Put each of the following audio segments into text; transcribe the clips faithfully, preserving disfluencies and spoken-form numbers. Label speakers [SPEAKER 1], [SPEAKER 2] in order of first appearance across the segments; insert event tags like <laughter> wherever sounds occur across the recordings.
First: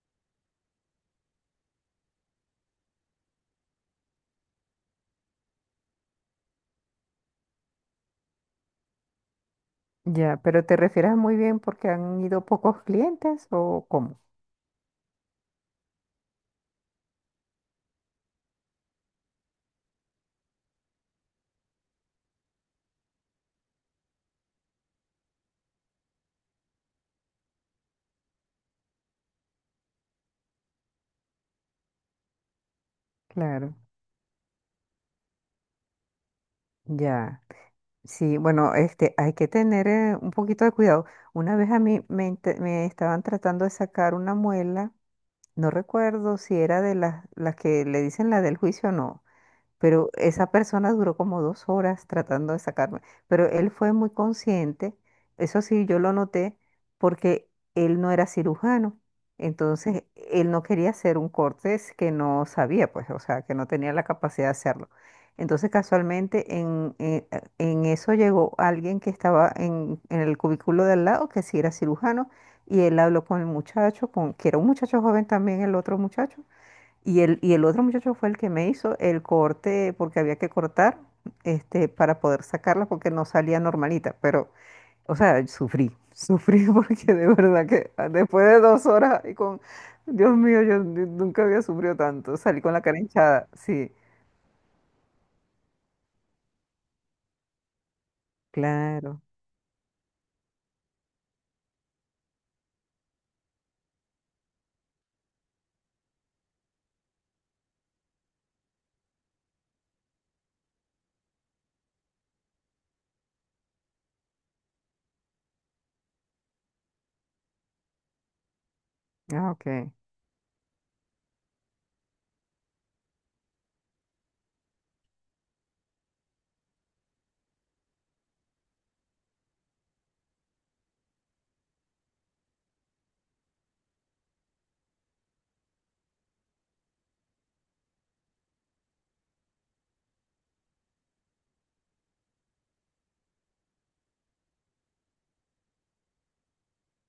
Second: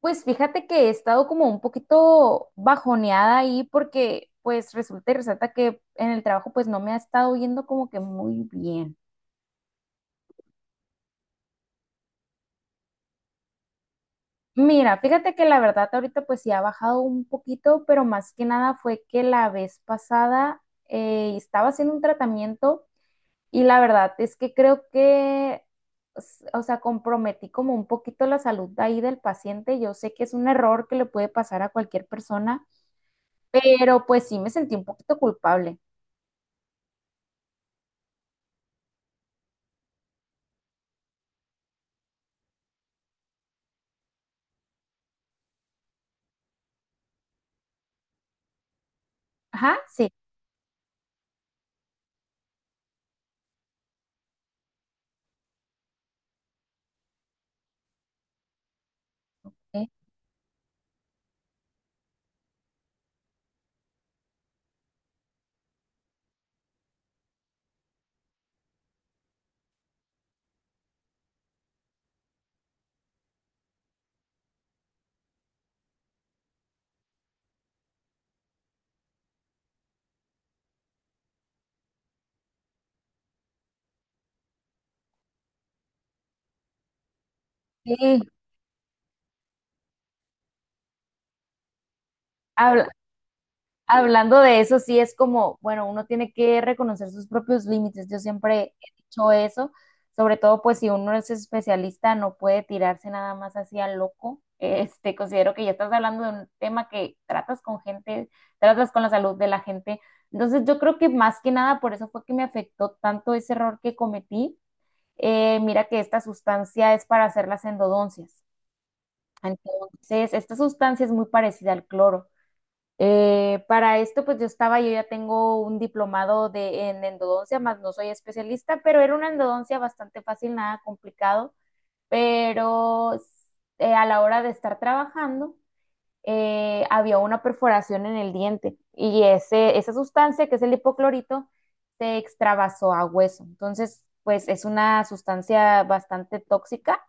[SPEAKER 1] Pues fíjate que he estado como un poquito bajoneada ahí porque pues resulta y resalta que en el trabajo pues no me ha estado yendo como que muy bien.
[SPEAKER 2] Ya, pero te refieres muy bien porque han ido pocos clientes o cómo?
[SPEAKER 1] Mira, fíjate que la verdad ahorita pues sí ha bajado un poquito, pero más que nada fue que la vez pasada eh, estaba haciendo un tratamiento y la verdad es que creo que, s- o sea, comprometí como un poquito la salud de ahí del paciente. Yo sé que es un error que le puede pasar a cualquier persona,
[SPEAKER 2] Claro,
[SPEAKER 1] pero pues sí me sentí un poquito culpable.
[SPEAKER 2] ya. Sí, bueno, este, hay que tener eh, un poquito de cuidado. Una vez a mí me, inte- me estaban tratando de sacar una muela, no recuerdo si era de las, las que le dicen la del juicio o no.
[SPEAKER 1] Ajá,
[SPEAKER 2] Pero
[SPEAKER 1] sí,
[SPEAKER 2] esa persona duró como dos horas tratando de sacarme. Pero él fue muy consciente, eso sí, yo lo noté, porque él no era cirujano. Entonces, él no quería hacer un corte es que no sabía, pues, o sea, que no tenía la capacidad de hacerlo. Entonces, casualmente, en, en- en eso llegó alguien que estaba en, en el cubículo de al lado, que sí era cirujano, y él habló con el muchacho, con, que era un muchacho joven también, el otro muchacho. Y el, y el otro muchacho fue el que me hizo el corte, porque había que cortar, este, para poder sacarla, porque no salía normalita. Pero, o sea, sufrí, sufrí <laughs> porque de verdad que ah,
[SPEAKER 1] sí.
[SPEAKER 2] después de dos horas y con, Dios mío, yo nu- nunca había sufrido tanto. Salí con la
[SPEAKER 1] Habla-
[SPEAKER 2] cara hinchada, sí,
[SPEAKER 1] Hablando de eso, sí es como, bueno, uno tiene que reconocer sus propios límites. Yo siempre he
[SPEAKER 2] claro.
[SPEAKER 1] dicho eso, sobre todo pues si uno es especialista, no puede tirarse nada más así al loco. Este, considero que ya estás hablando de un tema que tratas con gente, tratas con la salud de la gente. Entonces, yo creo que más que nada por eso fue que me afectó tanto ese error que cometí. Eh, mira que esta sustancia es para hacer las endodoncias.
[SPEAKER 2] Ah, ok.
[SPEAKER 1] Entonces, esta sustancia es muy parecida al cloro. Eh, para esto, pues yo estaba, yo ya tengo un diplomado de, en endodoncia, más no soy especialista, pero era una endodoncia bastante fácil, nada complicado, pero eh, a la hora de estar trabajando, eh, había una perforación en el diente y ese, esa sustancia, que es el hipoclorito, se extravasó a hueso. Entonces, pues es una sustancia bastante tóxica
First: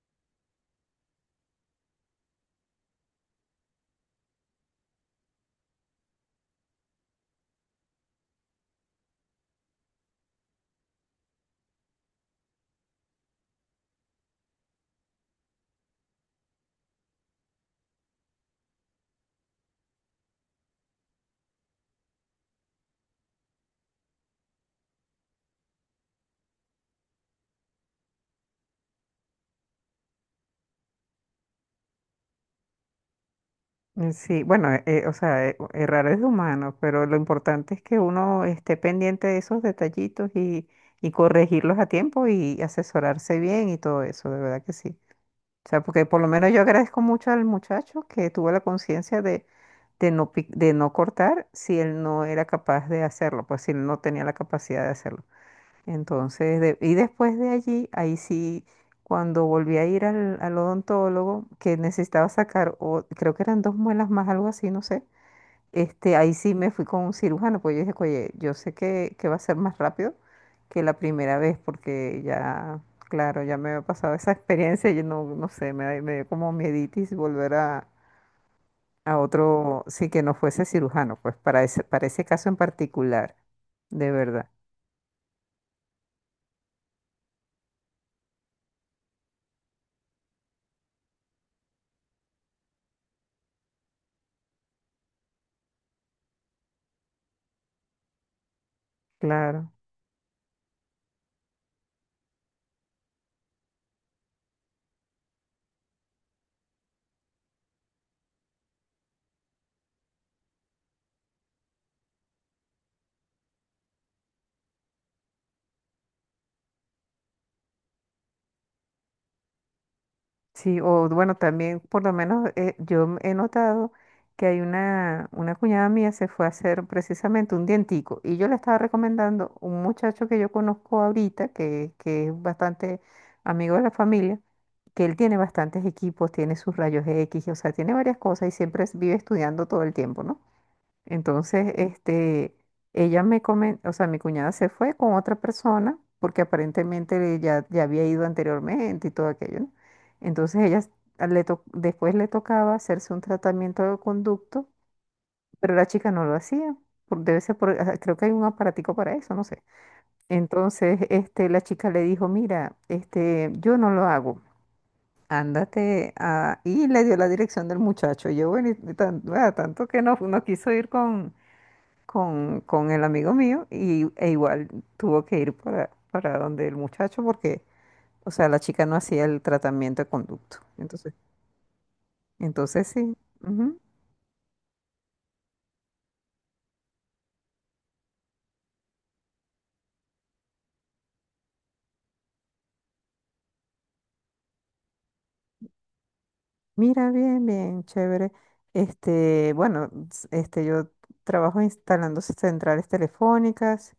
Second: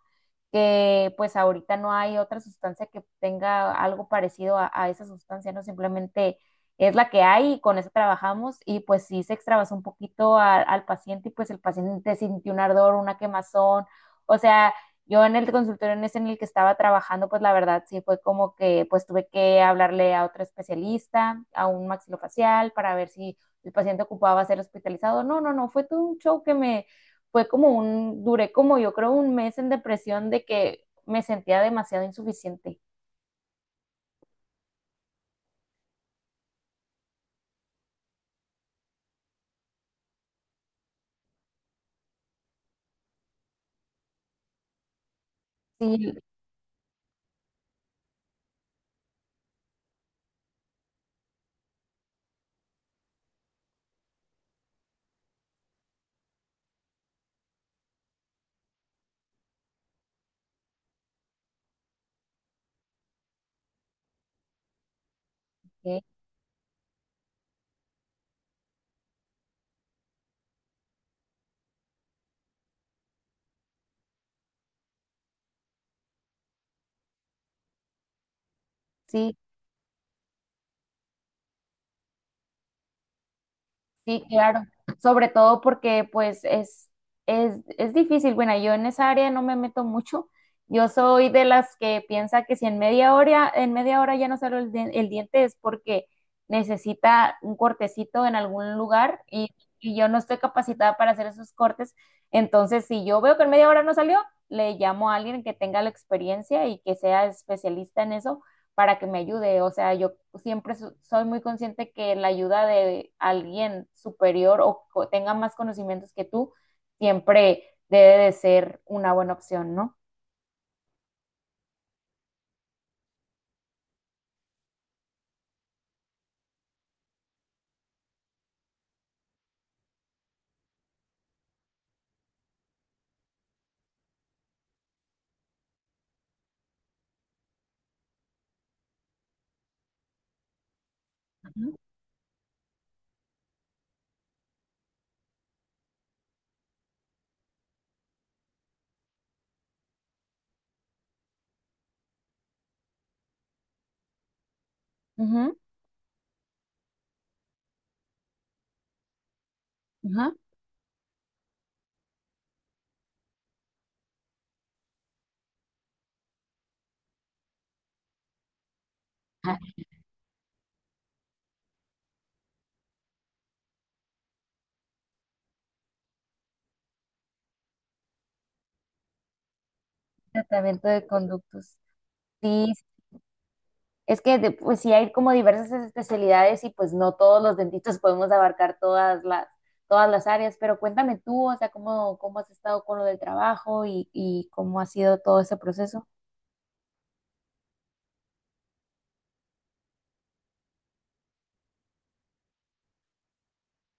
[SPEAKER 1] que pues ahorita no hay otra sustancia que tenga algo parecido a, a esa sustancia, ¿no? Simplemente es la que hay y con eso trabajamos y pues sí se extravasó un poquito a- al paciente y pues el paciente sintió un ardor, una quemazón, o sea, yo en el consultorio en ese en el que estaba trabajando, pues la verdad sí fue como que pues tuve que hablarle a otro especialista, a un maxilofacial, para ver si el paciente ocupaba ser hospitalizado. No, no, no, fue todo un show que me fue como un, duré como yo creo un mes en depresión de que me sentía demasiado insuficiente.
[SPEAKER 2] Eh, Sí, bueno, eh, eh, o sea, eh, errar es de humano, pero lo importante es que uno esté pendiente de esos detallitos y, y corregirlos a tiempo y asesorarse bien y todo eso, de verdad que sí. O sea, porque
[SPEAKER 1] Sí,
[SPEAKER 2] por lo menos yo agradezco mucho al muchacho que tuvo la conciencia de, de no, pic- de no cortar si él no era capaz de hacerlo, pues si él no tenía la capacidad de hacerlo. Entonces, de- y después de allí, ahí sí, cuando volví a ir al, al odontólogo, que necesitaba sacar, o, creo que eran dos muelas más, algo así, no sé.
[SPEAKER 1] ok,
[SPEAKER 2] Este, ahí sí me fui con un cirujano, pues yo dije, oye, yo sé que, que va a ser más rápido que la primera vez, porque ya, claro, ya me había pasado esa <laughs> experiencia, yo no, no sé, me, da- me dio como mieditis volver a, a
[SPEAKER 1] sí,
[SPEAKER 2] otro, sí, que no fuese cirujano, pues para ese, para ese caso en particular, de
[SPEAKER 1] sí,
[SPEAKER 2] verdad,
[SPEAKER 1] claro, sobre todo porque pues es, es, es difícil. Bueno, yo en esa área no me meto mucho. Yo soy de las que piensa que si en media hora, en media hora ya no salió el, di- el diente es porque necesita un cortecito en algún lugar y,
[SPEAKER 2] claro.
[SPEAKER 1] y yo no estoy capacitada para hacer esos cortes. Entonces, si yo veo que en media hora no salió, le llamo a alguien que tenga la experiencia y que sea especialista en eso para que me ayude. O sea, yo siempre so- soy muy consciente que la ayuda de alguien superior o co- tenga más conocimientos que tú siempre debe de ser una buena opción, ¿no?
[SPEAKER 2] Sí, o bueno, también por lo menos eh, yo he notado que hay una, una cuñada mía se fue a hacer precisamente un dientico y yo le estaba recomendando un muchacho que yo conozco ahorita, que, que es bastante amigo de la familia, que él tiene bastantes equipos, tiene sus rayos X, o sea, tiene varias cosas y siempre es- vive estudiando todo el tiempo, ¿no? Entonces, este, ella me comentó, o sea, mi cuñada se fue con otra persona porque aparentemente ya, ya había ido anteriormente y todo aquello, ¿no? Entonces, ella s- a- le to- después le tocaba hacerse un tratamiento de conducto,
[SPEAKER 1] Ujú,
[SPEAKER 2] pero la chica no lo hacía. por- Debe ser por, ah, creo que hay un aparatico para eso, no sé.
[SPEAKER 1] ajá.
[SPEAKER 2] Entonces, este, la chica le dijo, mira, este, yo no lo hago, ándate a... Y le dio la dirección del muchacho. Yo, bueno, y tan- ah,
[SPEAKER 1] Ah,
[SPEAKER 2] tanto que no, no quiso ir con, con, con el amigo mío y, e igual tuvo que ir para, para donde el muchacho porque, o sea, la chica no hacía el tratamiento de conducto.
[SPEAKER 1] tratamiento de
[SPEAKER 2] Entonces,
[SPEAKER 1] conductos. Sí,
[SPEAKER 2] entonces sí. Ujú.
[SPEAKER 1] es que de- pues sí hay como diversas especialidades y pues no todos los dentistas podemos abarcar todas las todas las áreas, pero cuéntame tú, o sea, cómo, cómo has estado con lo del trabajo y, y cómo ha sido todo ese proceso.
[SPEAKER 2] Mira, bien, bien, chévere. Este, bueno, s- este, yo trabajo instalando centrales telefónicas,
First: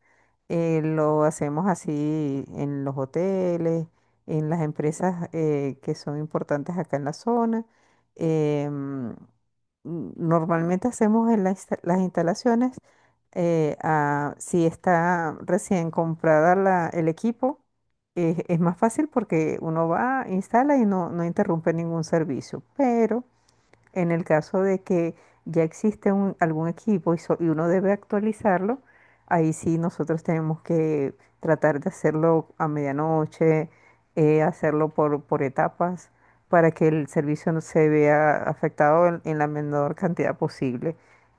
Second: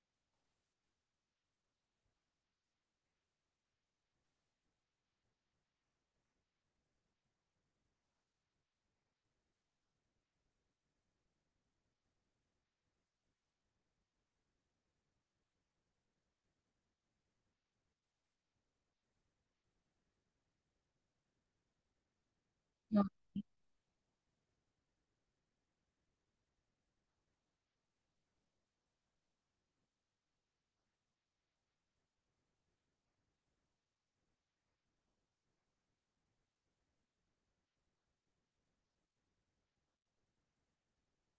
[SPEAKER 2] eh, lo hacemos así en los hoteles, en las empresas eh, que son importantes acá en la zona. Em, n- normalmente hacemos en la insta- las instalaciones, eh, a- si está recién comprada la- el equipo es, es más fácil porque uno va, instala y no, no interrumpe ningún servicio, pero... En el caso de que ya existe un- algún equipo y, so- y uno debe actualizarlo, ahí sí nosotros tenemos que tratar de hacerlo a medianoche, eh, hacerlo por, por etapas, para que el servicio no se vea afectado en, en la menor cantidad posible.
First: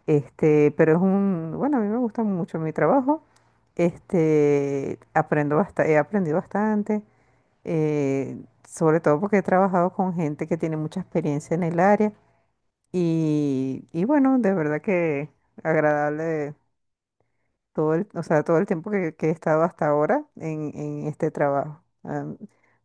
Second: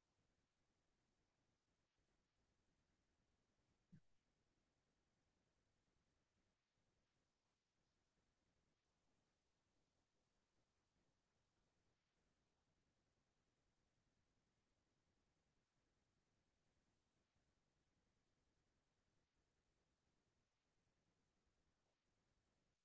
[SPEAKER 2] Este, pero es un, bueno, a mí me gusta mucho mi trabajo. Este, aprendo basta- he aprendido bastante, eh, sobre todo porque he trabajado con gente que tiene mucha experiencia en el área y, y bueno, de verdad que agradable todo el, o sea, todo el tiempo que, que he estado hasta ahora en, en este trabajo. A, a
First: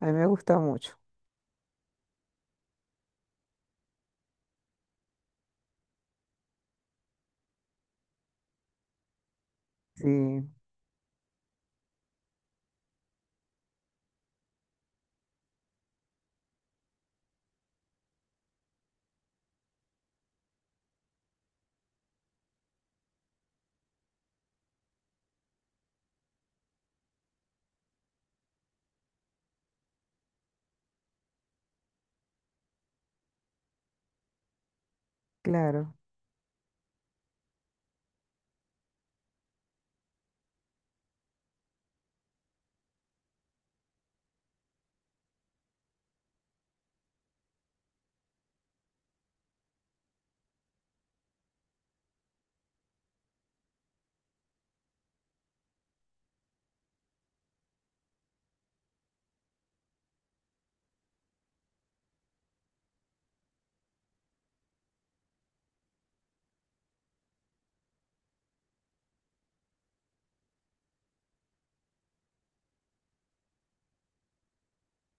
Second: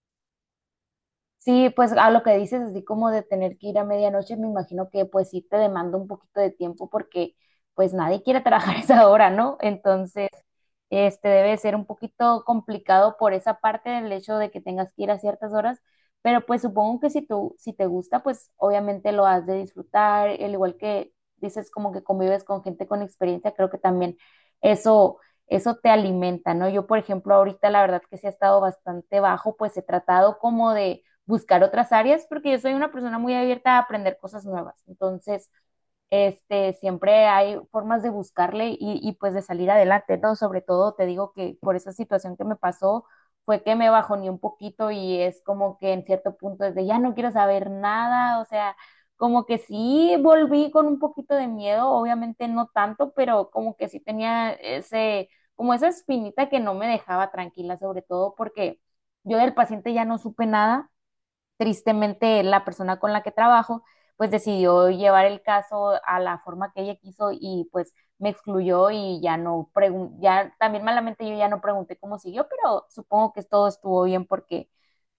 [SPEAKER 2] mí me gusta mucho.
[SPEAKER 1] Sí, pues a lo que dices, así como de tener que ir a medianoche, me imagino que pues sí te demanda un poquito de tiempo porque pues nadie quiere trabajar <laughs> esa hora, ¿no? Entonces…
[SPEAKER 2] Sí,
[SPEAKER 1] Este debe ser un poquito complicado por esa parte del hecho de que tengas que ir a ciertas horas, pero pues supongo que si tú, si te gusta, pues obviamente lo has de disfrutar, al igual que dices como que convives con gente con experiencia, creo que también eso, eso te alimenta, ¿no? Yo, por ejemplo, ahorita la verdad que sí ha estado bastante bajo, pues he tratado como de buscar otras áreas porque yo soy una persona muy abierta a aprender cosas nuevas. Entonces,
[SPEAKER 2] claro,
[SPEAKER 1] este, siempre hay formas de buscarle y, y pues de salir adelante, ¿no? Sobre todo te digo que por esa situación que me pasó fue que me bajoneé un poquito y es como que en cierto punto es de ya no quiero saber nada, o sea, como que sí volví con un poquito de miedo, obviamente no tanto, pero como que sí tenía ese, como esa espinita que no me dejaba tranquila, sobre todo porque yo del paciente ya no supe nada, tristemente la persona con la que trabajo pues decidió llevar el caso a la forma que ella quiso y pues me excluyó y ya no pregunté, ya también malamente yo ya no pregunté cómo siguió, pero supongo que todo estuvo bien porque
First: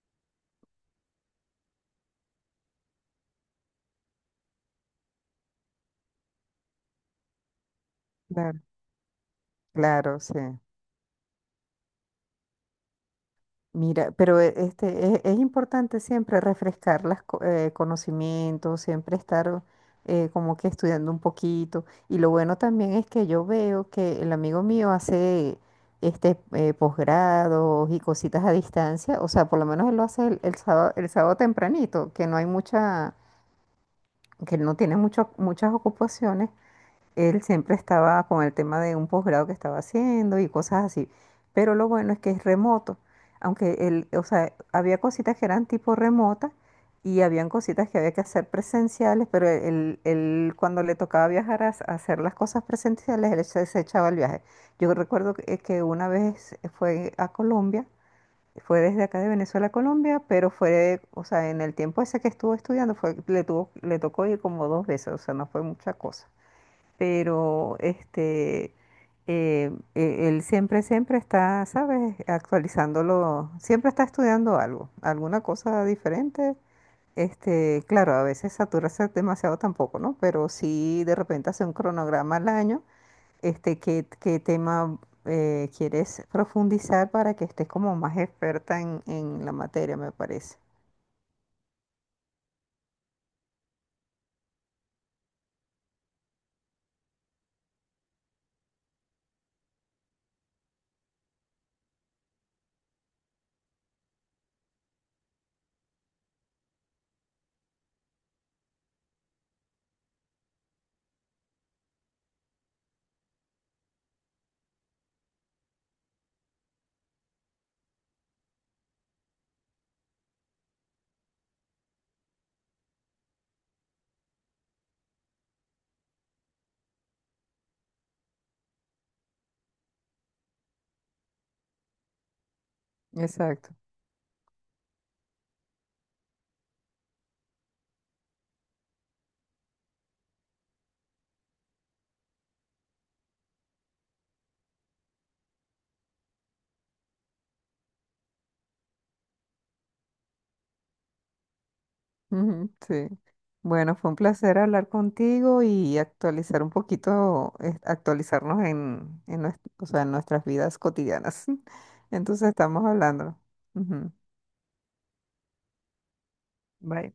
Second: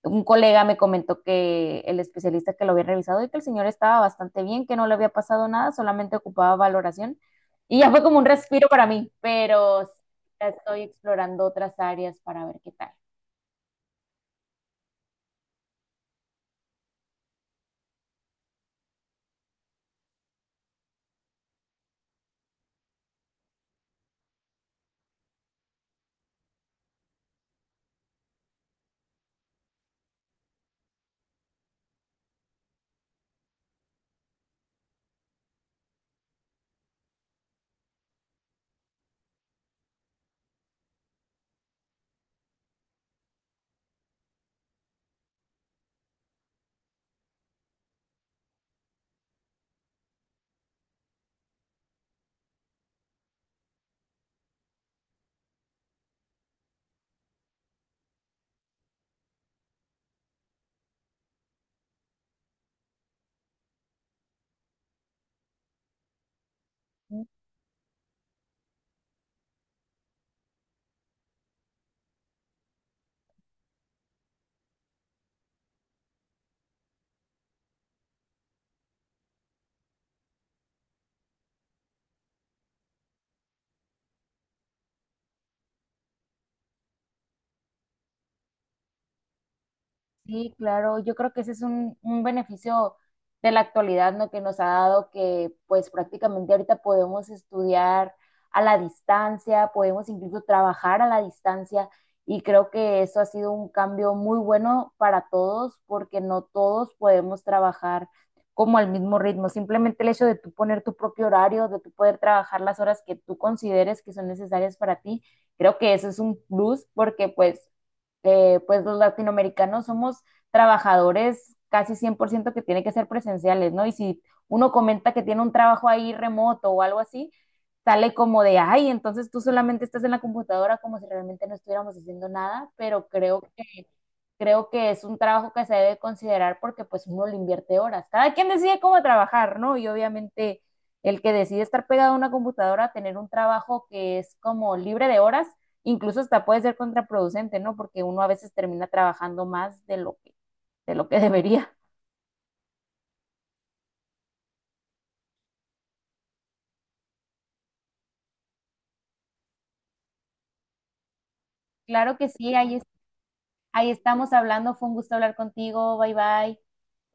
[SPEAKER 1] un colega me comentó que el especialista que lo había revisado y que el señor estaba bastante bien, que no le había pasado nada, solamente ocupaba valoración y ya fue como un
[SPEAKER 2] claro,
[SPEAKER 1] respiro para mí, pero
[SPEAKER 2] claro, sí.
[SPEAKER 1] estoy explorando otras áreas para ver qué tal.
[SPEAKER 2] Mira, pero e- este, es, es importante siempre refrescar los conocimientos, siempre estar eh, como que estudiando un poquito. Y lo bueno también es que yo veo que el amigo mío hace este eh, posgrados y cositas a distancia. O sea, por lo menos él lo hace el, el sábado, el sábado tempranito, que no hay mucha, que no tiene mucho, muchas ocupaciones. Él siempre estaba con el tema de un posgrado que estaba haciendo y cosas así. Pero lo bueno es que es remoto. Aunque él, o sea, había cositas que eran tipo remota y habían cositas que había que hacer presenciales, pero él, él cuando le tocaba viajar a, s- a hacer las cosas presenciales, él se, se echaba el viaje. Yo recuerdo que, que una vez fue a Colombia, fue desde acá de Venezuela a Colombia, pero fue, o sea, en el tiempo ese que estuvo estudiando, fue, le tuvo, le tocó ir como dos veces, o sea, no fue mucha cosa pero este, eh, e- él siempre, siempre está, ¿sabes? Actualizándolo, siempre está estudiando algo, alguna cosa diferente. Este, claro, a veces saturarse demasiado tampoco, ¿no? Pero sí de repente hace un cronograma al año, este, qué, qué tema eh, quieres profundizar para que estés como más experta en, en la materia, me
[SPEAKER 1] Sí,
[SPEAKER 2] parece.
[SPEAKER 1] claro, yo creo que ese es un, un beneficio de la actualidad, ¿no? Que nos ha dado que pues prácticamente ahorita podemos estudiar a la distancia, podemos incluso trabajar a la distancia y creo que eso ha sido un cambio muy bueno para todos porque no todos podemos trabajar como al mismo ritmo. Simplemente el hecho de tú poner tu propio horario, de tú poder trabajar las horas que tú consideres que son necesarias para ti, creo que eso es un plus porque pues eh, pues los latinoamericanos somos trabajadores casi cien por ciento que tiene que ser presenciales, ¿no? Y si uno comenta que tiene un trabajo ahí remoto o algo así, sale como de, ay, entonces tú solamente estás en la computadora como si realmente no estuviéramos haciendo nada, pero creo
[SPEAKER 2] Exacto.
[SPEAKER 1] que creo que es un trabajo que se debe considerar porque pues uno le invierte horas. Cada quien decide cómo trabajar, ¿no? Y obviamente el que decide estar pegado a una computadora, tener un trabajo que es como libre de horas, incluso hasta puede ser contraproducente, ¿no? Porque uno a veces termina trabajando más de lo que, de lo que <laughs> debería.
[SPEAKER 2] Ujú, sí. Bueno, fue un placer hablar contigo y actualizar un poquito, eh, actualizarnos en, en, nues- o sea, en nuestras vidas cotidianas. <laughs>
[SPEAKER 1] Claro que
[SPEAKER 2] Entonces
[SPEAKER 1] sí, ahí,
[SPEAKER 2] estamos hablando.
[SPEAKER 1] ahí
[SPEAKER 2] Ujú,
[SPEAKER 1] estamos hablando. Fue un gusto hablar contigo. Bye bye.
[SPEAKER 2] bye.